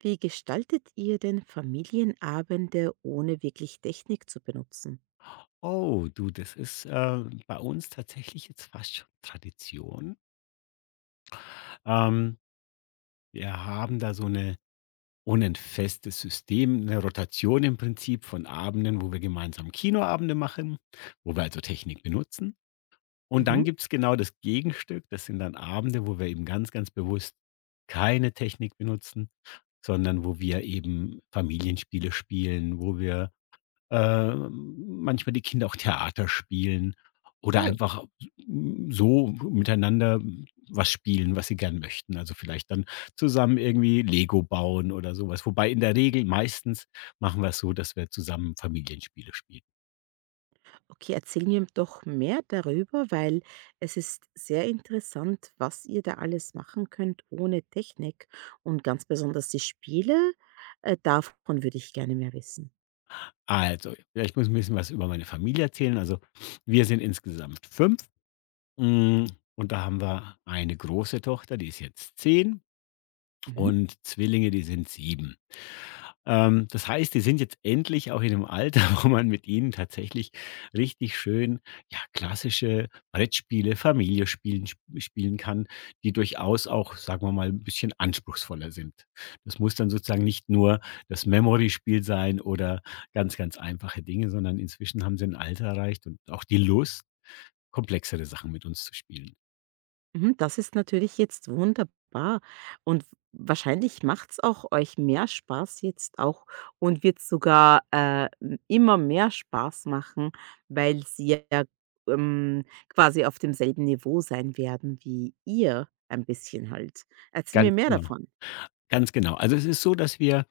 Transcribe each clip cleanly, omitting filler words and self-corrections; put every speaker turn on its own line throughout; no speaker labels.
Wie gestaltet ihr denn Familienabende, ohne wirklich Technik zu benutzen?
Oh, du, das ist, bei uns tatsächlich jetzt fast schon Tradition. Ähm, Wir haben da so eine ohne 'n festes System, eine Rotation im Prinzip von Abenden, wo wir gemeinsam Kinoabende machen, wo wir also Technik benutzen. Und
Mhm.
dann gibt's genau das Gegenstück. Das sind dann Abende, wo wir eben ganz, ganz bewusst keine Technik benutzen, sondern wo wir eben Familienspiele spielen, wo wir manchmal die Kinder auch Theater spielen oder
Oh,
einfach so miteinander was spielen, was sie gern möchten. Also vielleicht dann zusammen irgendwie Lego bauen oder sowas. Wobei in der Regel meistens machen wir es so, dass wir zusammen Familienspiele spielen.
okay, erzähl mir doch mehr darüber, weil es ist sehr interessant, was ihr da alles machen könnt ohne Technik und ganz besonders die Spiele. Davon würde ich gerne mehr wissen.
Also, ja, ich muss 'n bisschen was über meine Familie erzählen. Also, wir sind insgesamt fünf, hm, und da haben wir eine große Tochter, die ist jetzt 10,
Mhm.
und Zwillinge, die sind 7. Das heißt, die sind jetzt endlich auch in einem Alter, wo man mit ihnen tatsächlich richtig schön, ja, klassische Brettspiele, Familie spielen kann, die durchaus auch, sagen wir mal, ein bisschen anspruchsvoller sind. Das muss dann sozusagen nicht nur das Memory-Spiel sein oder ganz, ganz einfache Dinge, sondern inzwischen haben sie ein Alter erreicht und auch die Lust, komplexere Sachen mit uns zu spielen.
Mhm, das ist natürlich jetzt wunderbar und wahrscheinlich macht's auch euch mehr Spaß jetzt auch und wird sogar, m immer mehr Spaß machen, weil sie ja, ja, quasi auf demselben Niveau sein werden wie ihr ein bisschen halt. Erzähl mir
Ganz
mehr
genau.
davon.
Ganz genau. Also, es ist so, dass wir,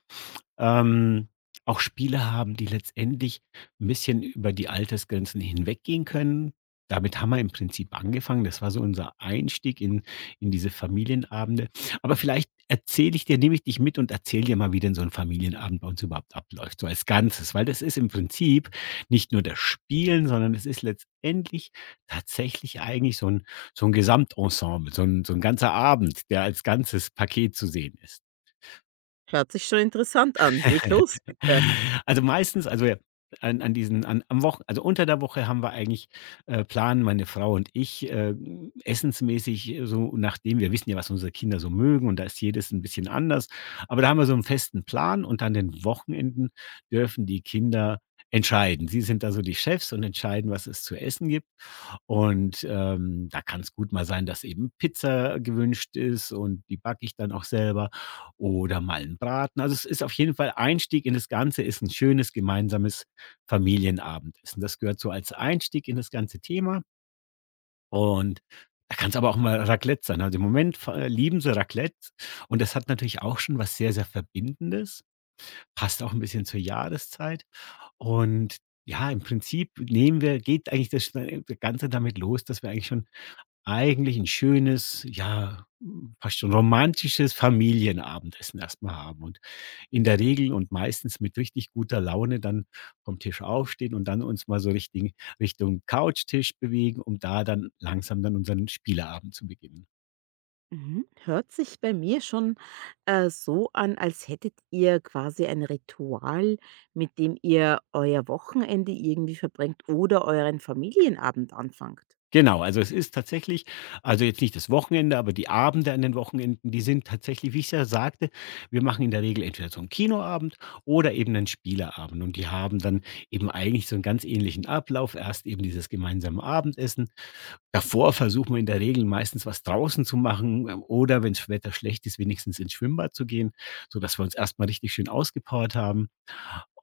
ähm, auch Spiele haben, die letztendlich ein bisschen über die Altersgrenzen hinweggehen können. Damit haben wir im Prinzip angefangen. Das war so unser Einstieg in diese Familienabende. Aber vielleicht erzähle ich dir nehme ich dich mit und erzähle dir mal, wie denn so ein Familienabend bei uns überhaupt abläuft, so als Ganzes. Weil das ist im Prinzip nicht nur das Spielen, sondern es ist letztendlich tatsächlich eigentlich so ein Gesamtensemble, so ein ganzer Abend, der als ganzes Paket zu sehen ist.
Hört sich schon interessant an. Leg los, bitte.
Also, meistens, also, ja, an an diesen an am Wochen also, unter der Woche planen meine Frau und ich, essensmäßig, so nachdem wir wissen, ja, was unsere Kinder so mögen, und da ist jedes ein bisschen anders. Aber da haben wir so einen festen Plan, und an den Wochenenden dürfen die Kinder entscheiden. Sie sind da so die Chefs und entscheiden, was es zu essen gibt. Und, da kann es gut mal sein, dass eben Pizza gewünscht ist und die backe ich dann auch selber, oder mal einen Braten. Also, es ist auf jeden Fall, Einstieg in das Ganze ist ein schönes gemeinsames Familienabendessen. Das gehört so als Einstieg in das ganze Thema, und da kann es aber auch mal Raclette sein. Also, im Moment fa lieben sie Raclette, und das hat natürlich auch schon was sehr, sehr Verbindendes, passt auch ein bisschen zur Jahreszeit. Und ja, im Prinzip nehmen wir geht eigentlich das schnell das Ganze damit los, dass wir eigentlich schon eigentlich ein schönes, ja, hm, fast schon romantisches Familienabendessen erstmal haben und in der Regel und meistens mit richtig guter Laune dann vom Tisch aufstehen und dann uns mal so richtig Richtung Couchtisch bewegen, um da dann langsam dann unseren Spieleabend zu beginnen.
Mhm. Hört sich bei mir schon so an, als hättet ihr quasi ein Ritual, mit dem ihr euer Wochenende irgendwie verbringt oder euren Familienabend anfangt.
Genau, also es ist tatsächlich, also jetzt nicht das Wochenende, aber die Abende an den Wochenenden, die sind tatsächlich, wie ich ja sagte, wir machen in der Regel entweder so einen Kinoabend oder eben einen Spieleabend, und die haben dann eben eigentlich so einen ganz ähnlichen Ablauf. Erst eben dieses gemeinsame Abendessen. Davor versuchen wir in der Regel meistens was draußen zu machen, oder wenn's Wetter schlecht ist, wenigstens ins Schwimmbad zu gehen, sodass wir uns erst mal richtig schön ausgepowert haben.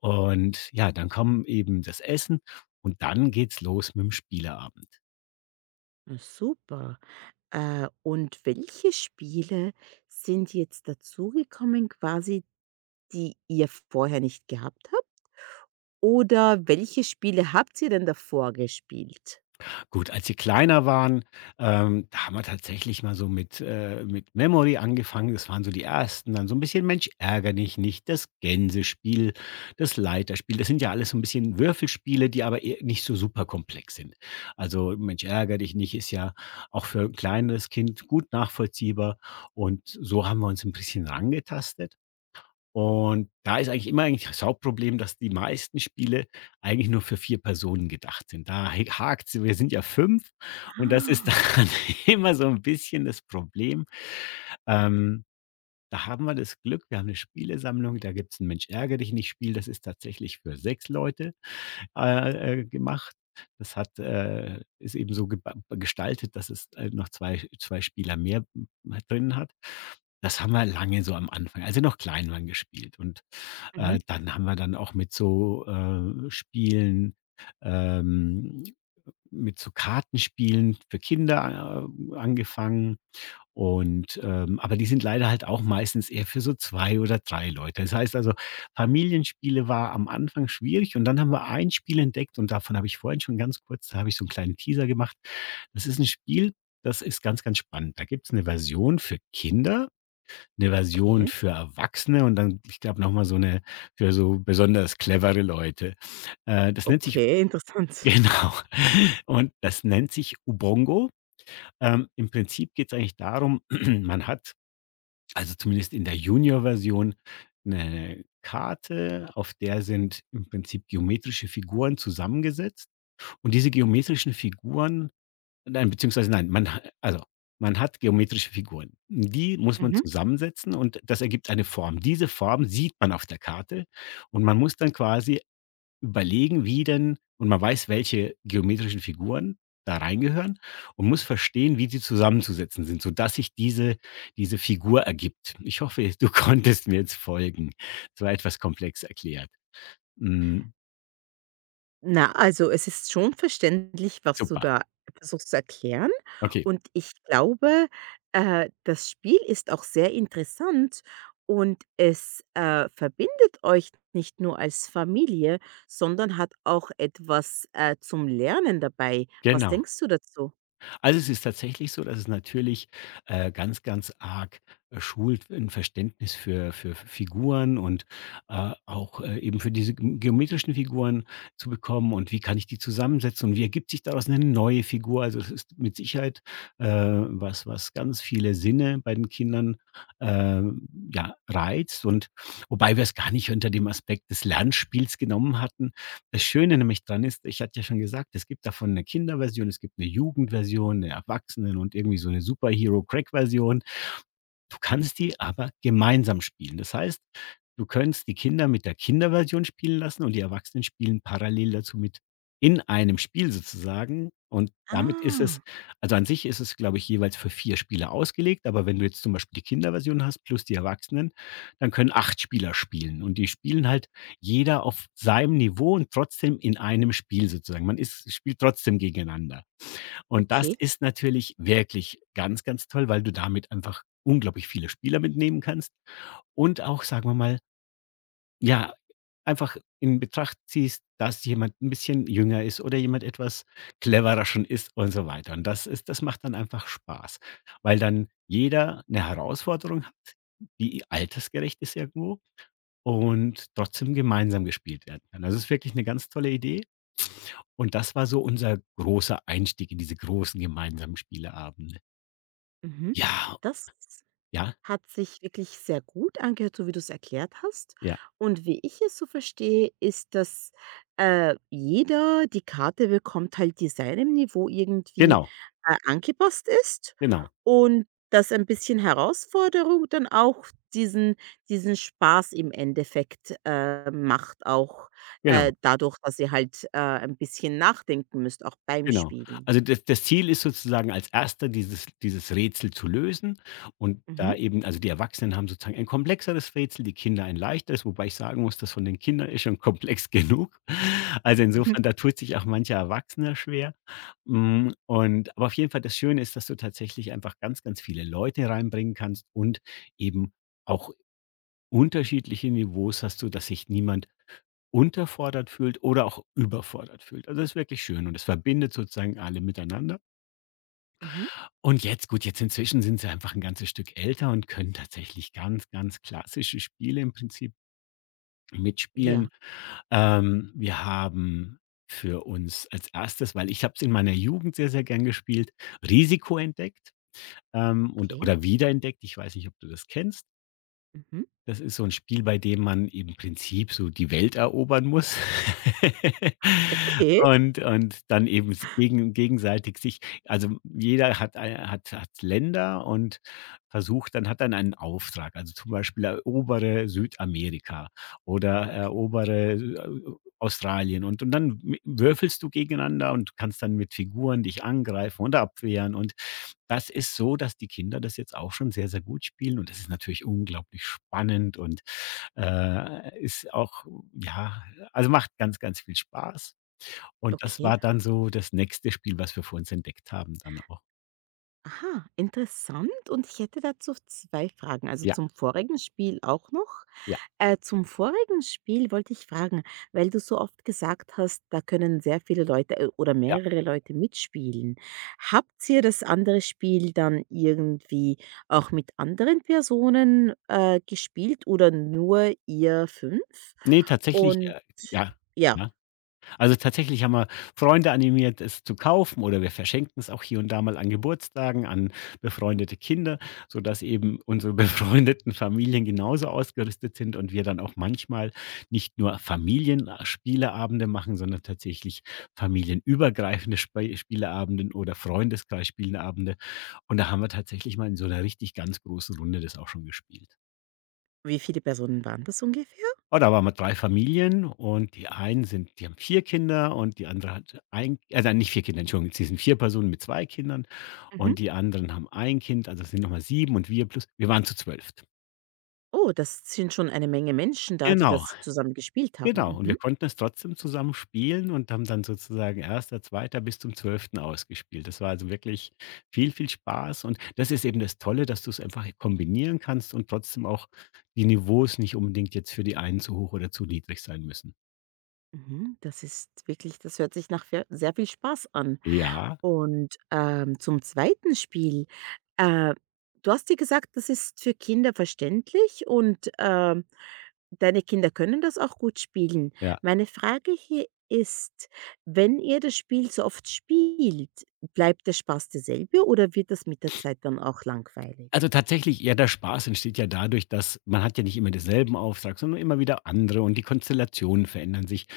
Und ja, dann kommen eben das Essen, und dann geht's los mit dem Spieleabend.
Na super. Und welche Spiele sind jetzt dazugekommen, quasi, die ihr vorher nicht gehabt habt? Oder welche Spiele habt ihr denn davor gespielt?
Gut, als sie kleiner waren, da haben wir tatsächlich mal so mit Memory angefangen. Das waren so die ersten. Dann so ein bisschen Mensch ärgere dich nicht, das Gänsespiel, das Leiterspiel. Das sind ja alles so ein bisschen Würfelspiele, die aber eher nicht so super komplex sind. Also, Mensch ärgere dich nicht ist ja auch für 'n kleineres Kind gut nachvollziehbar, und so haben wir uns ein bisschen rangetastet. Und da ist eigentlich immer eigentlich das Hauptproblem, dass die meisten Spiele eigentlich nur für 4 Personen gedacht sind. Da he hakt's. Wir sind ja 5, und das ist
Ah,
dann immer so ein bisschen das Problem. Ähm, Da haben wir das Glück, wir haben eine Spielesammlung, da gibt es 'n „Mensch ärgere dich nicht“-Spiel, das ist tatsächlich für 6 Leute gemacht. Das hat Ist eben so geba gestaltet, dass es, noch zwei Spieler mehr m drin hat. Das haben wir lange so am Anfang, als sie noch klein waren, gespielt, und,
mhm.
dann haben wir dann auch mit so, Spielen, ähm mit so Kartenspielen für Kinder, angefangen. Und, aber die sind leider halt auch meistens eher für so 2 oder 3 Leute. Das heißt also, Familienspiele war am Anfang schwierig, und dann haben wir ein Spiel entdeckt, und davon habe ich vorhin schon ganz kurz, da habe ich so einen kleinen Teaser gemacht. Das ist ein Spiel, das ist ganz, ganz spannend. Da gibt es eine Version für Kinder, eine Version
Okay,
für Erwachsene und dann, ich glaube, noch mal so eine für so besonders clevere Leute. Das nennt sich
okay, interessant.
genau. Und das nennt sich Ubongo. Im Prinzip geht es eigentlich darum, man hat, also zumindest in der Junior-Version, eine Karte, auf der sind im Prinzip geometrische Figuren zusammengesetzt, und diese geometrischen Figuren, nein, beziehungsweise nein, man hat geometrische Figuren. Die muss man
Mhm.
zusammensetzen, und das ergibt eine Form. Diese Form sieht man auf der Karte, und man muss dann quasi überlegen, wie denn, und man weiß, welche geometrischen Figuren da reingehören, und muss verstehen, wie sie zusammenzusetzen sind, sodass sich diese diese Figur ergibt. Ich hoffe, du konntest mir jetzt folgen. Es war etwas komplex erklärt. Hm,
Na, also, es ist schon verständlich, was du
super.
da versuchst zu erklären.
Okay,
Und ich glaube, das Spiel ist auch sehr interessant und es, verbindet euch nicht nur als Familie, sondern hat auch etwas, zum Lernen dabei. Was
genau.
denkst du dazu?
Also, es ist tatsächlich so, dass es natürlich, ganz, ganz arg, schult in Verständnis für Figuren und, auch, eben für diese g geometrischen Figuren zu bekommen, und wie kann ich die zusammensetzen, und wie ergibt sich daraus eine neue Figur. Also, es ist mit Sicherheit, was ganz viele Sinne bei den Kindern, ähm, ja, reizt, und wobei wir es gar nicht unter dem Aspekt des Lernspiels genommen hatten. Das Schöne nämlich dran ist, ich hatte ja schon gesagt, es gibt davon eine Kinderversion, es gibt eine Jugendversion, eine Erwachsenen und irgendwie so eine Superhero-Crack-Version. Du kannst die aber gemeinsam spielen. Das heißt, du könntest die Kinder mit der Kinderversion spielen lassen und die Erwachsenen spielen parallel dazu mit in einem Spiel sozusagen. Und damit ist es
Ah,
Also an sich ist es, glaube ich, jeweils für 4 Spieler ausgelegt, aber wenn du jetzt zum Beispiel die Kinderversion hast plus die Erwachsenen, dann können 8 Spieler spielen, und die spielen halt jeder auf seinem Niveau und trotzdem in einem Spiel sozusagen. Man ist spielt trotzdem gegeneinander. Und das
okay.
ist natürlich wirklich ganz, ganz toll, weil du damit einfach unglaublich viele Spieler mitnehmen kannst und auch, sagen wir mal, ja, einfach in Betracht ziehst, dass jemand ein bisschen jünger ist oder jemand etwas cleverer schon ist und so weiter. Und das macht dann einfach Spaß, weil dann jeder eine Herausforderung hat, die altersgerecht ist irgendwo, und trotzdem gemeinsam gespielt werden kann. Also, es ist wirklich eine ganz tolle Idee, und das war so unser großer Einstieg in diese großen gemeinsamen Spieleabende.
Mhm.
Ja,
Das
ja,
hat sich wirklich sehr gut angehört, so wie du es erklärt hast.
ja.
Und wie ich es so verstehe, ist, dass, jeder die Karte bekommt halt, die seinem Niveau irgendwie,
Genau,
angepasst ist
genau,
und dass ein bisschen Herausforderung dann auch diesen diesen Spaß im Endeffekt, macht auch,
genau,
dadurch, dass ihr halt, ein bisschen nachdenken müsst, auch beim
genau.
Spielen.
Also, das Ziel ist sozusagen als Erster dieses Rätsel zu lösen, und
Mhm.
da eben, also, die Erwachsenen haben sozusagen ein komplexeres Rätsel, die Kinder ein leichteres, wobei ich sagen muss, das von den Kindern ist schon komplex genug. Also,
Mhm.
insofern, da tut sich auch mancher Erwachsener schwer. Und aber auf jeden Fall, das Schöne ist, dass du tatsächlich einfach ganz, ganz viele Leute reinbringen kannst und eben auch unterschiedliche Niveaus hast, du, dass sich niemand unterfordert fühlt oder auch überfordert fühlt. Also, das ist wirklich schön, und es verbindet sozusagen alle miteinander.
Mhm.
Und jetzt gut, jetzt inzwischen sind sie einfach ein ganzes Stück älter und können tatsächlich ganz, ganz klassische Spiele im Prinzip mitspielen.
Ja,
Wir haben für uns als erstes, weil ich habe es in meiner Jugend sehr, sehr gern gespielt, Risiko entdeckt, und
okay.
oder wiederentdeckt. Ich weiß nicht, ob du das kennst?
Mhm.
Das ist so 'n Spiel, bei dem man im Prinzip so die Welt erobern muss
Okay.
und dann eben s gegen gegenseitig sich, also, jeder hat ein hat hat Länder und versucht dann hat dann einen Auftrag. Also, zum Beispiel: „Erobere Südamerika“ oder
Okay.
„Erobere Australien und dann w würfelst du gegeneinander und kannst dann mit Figuren dich angreifen und abwehren. Und das ist so, dass die Kinder das jetzt auch schon sehr, sehr gut spielen, und das ist natürlich unglaublich spannend und, ist auch, ja, also macht ganz, ganz viel Spaß. Und das
Okay.
war dann so das nächste Spiel, was wir für uns entdeckt haben dann auch.
Aha, interessant. Und ich hätte dazu zwei Fragen. Also
Ja,
zum vorigen Spiel auch noch.
ja,
Zum vorigen Spiel wollte ich fragen, weil du so oft gesagt hast, da können sehr viele Leute oder
ja.
mehrere Leute mitspielen. Habt ihr das andere Spiel dann irgendwie auch mit anderen Personen gespielt oder nur ihr fünf?
Ne, tatsächlich,
Und
ja,
ja,
ja. Also, tatsächlich haben wir Freunde animiert, es zu kaufen, oder wir verschenken es auch hier und da mal an Geburtstagen an befreundete Kinder, sodass eben unsere befreundeten Familien genauso ausgerüstet sind und wir dann auch manchmal nicht nur Familien machen, sondern tatsächlich familienübergreifende Spei Spieleabenden oder Freundeskreis Spieleabende. Und da haben wir tatsächlich mal in so einer richtig ganz großen Runde das auch schon gespielt.
wie viele Personen waren das ungefähr?
Oh, da waren wir 3 Familien, und die einen sind die haben 4 Kinder und die andere hat ein, also nicht 4 Kinder, Entschuldigung, sie sind 4 Personen mit 2 Kindern,
Mhm.
und die anderen haben ein Kind, also es sind noch mal 7, und wir plus wir waren zu 12.
Oh, das sind schon eine Menge Menschen da, die
Genau,
das zusammen gespielt
genau.
haben.
Und wir
Mhm.
konnten es trotzdem zusammen spielen und haben dann sozusagen 1., zweiter bis zum zwölften ausgespielt. Das war also wirklich viel, viel Spaß, und das ist eben das Tolle, dass du es einfach kombinieren kannst und trotzdem auch die Niveaus nicht unbedingt jetzt für die einen zu hoch oder zu niedrig sein müssen.
Mhm, das ist wirklich das hört sich nach ver sehr viel Spaß an.
Ja,
Und, zum zweiten Spiel, äh, du hast dir gesagt, das ist für Kinder verständlich und, deine Kinder können das auch gut spielen.
ja.
Meine Frage hier ist, wenn ihr das Spiel so oft spielt, bleibt der Spaß derselbe oder wird das mit der Zeit dann auch langweilig?
Also, tatsächlich ja, der Spaß entsteht ja dadurch, dass man hat ja nicht immer denselben Auftrag, sondern immer wieder andere, und die Konstellationen verändern sich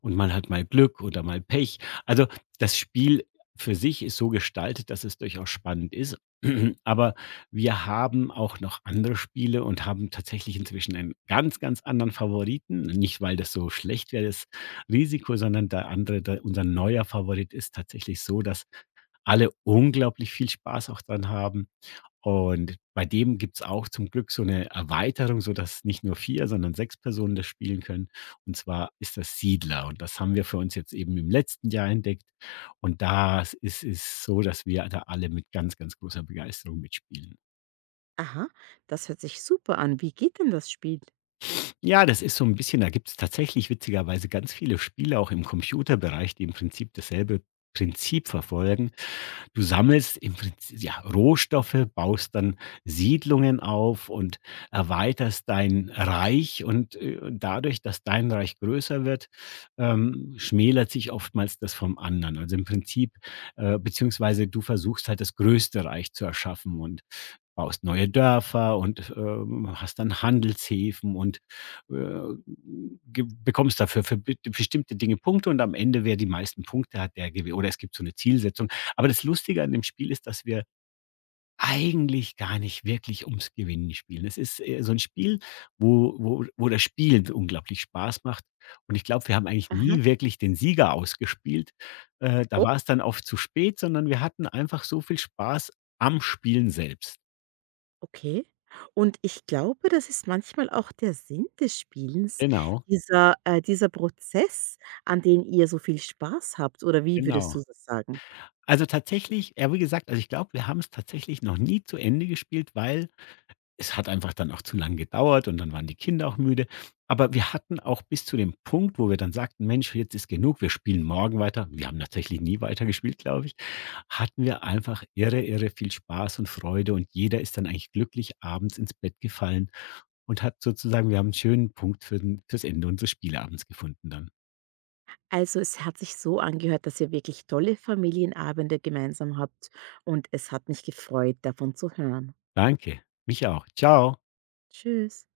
und man hat mal Glück oder mal Pech. Also, das Spiel für sich ist so gestaltet, dass es durchaus spannend ist. Aber wir haben auch noch andere Spiele und haben tatsächlich inzwischen einen ganz, ganz anderen Favoriten. Nicht, weil das so schlecht wäre, das Risiko, sondern der andere, der unser neuer Favorit ist, tatsächlich so, dass alle unglaublich viel Spaß auch dran haben. Und bei dem gibt's auch zum Glück so eine Erweiterung, sodass nicht nur 4, sondern 6 Personen das spielen können. Und zwar ist das Siedler, und das haben wir für uns jetzt eben im letzten Jahr entdeckt. Und das ist es so, dass wir da alle mit ganz, ganz großer Begeisterung mitspielen.
Aha, das hört sich super an. Wie geht denn das Spiel?
Ja, das ist so ein bisschen, da gibt es tatsächlich witzigerweise ganz viele Spiele auch im Computerbereich, die im Prinzip dasselbe Prinzip verfolgen. Du sammelst im Prinzip, ja, Rohstoffe, baust dann Siedlungen auf und erweiterst dein Reich, und, dadurch, dass dein Reich größer wird, schmälert sich oftmals das vom anderen. Also, im Prinzip, beziehungsweise du versuchst halt das größte Reich zu erschaffen und baust neue Dörfer und, hast dann Handelshäfen und, äh, ge bekommst dafür für be bestimmte Dinge Punkte, und am Ende, wer die meisten Punkte hat, der gewinnt, oder es gibt so eine Zielsetzung. Aber das Lustige an dem Spiel ist, dass wir eigentlich gar nicht wirklich ums Gewinnen spielen. Es ist, so ein Spiel, wo das Spielen unglaublich Spaß macht. Und ich glaube, wir haben eigentlich
Aha.
nie wirklich den Sieger ausgespielt. Da war es dann oft zu spät, sondern wir hatten einfach so viel Spaß am Spielen selbst.
Okay. Und ich glaube, das ist manchmal auch der Sinn des Spielens,
Genau,
dieser dieser Prozess, an den ihr so viel Spaß habt, oder wie würdest du
genau.
das sagen?
Also, tatsächlich ja, wie gesagt, also, ich glaube, wir haben es tatsächlich noch nie zu Ende gespielt, weil es hat einfach dann auch zu lang gedauert und dann waren die Kinder auch müde. Aber wir hatten auch bis zu dem Punkt, wo wir dann sagten: „Mensch, jetzt ist genug, wir spielen morgen weiter.“ Wir haben tatsächlich nie weiter gespielt, glaube ich. Hatten wir einfach irre, irre viel Spaß und Freude, und jeder ist dann eigentlich glücklich abends ins Bett gefallen und hat sozusagen, wir haben einen schönen Punkt für den fürs Ende unseres Spieleabends gefunden dann.
Also, es hat sich so angehört, dass ihr wirklich tolle Familienabende gemeinsam habt und es hat mich gefreut, davon zu hören.
Danke. Mich auch. Ciao.
Tschüss.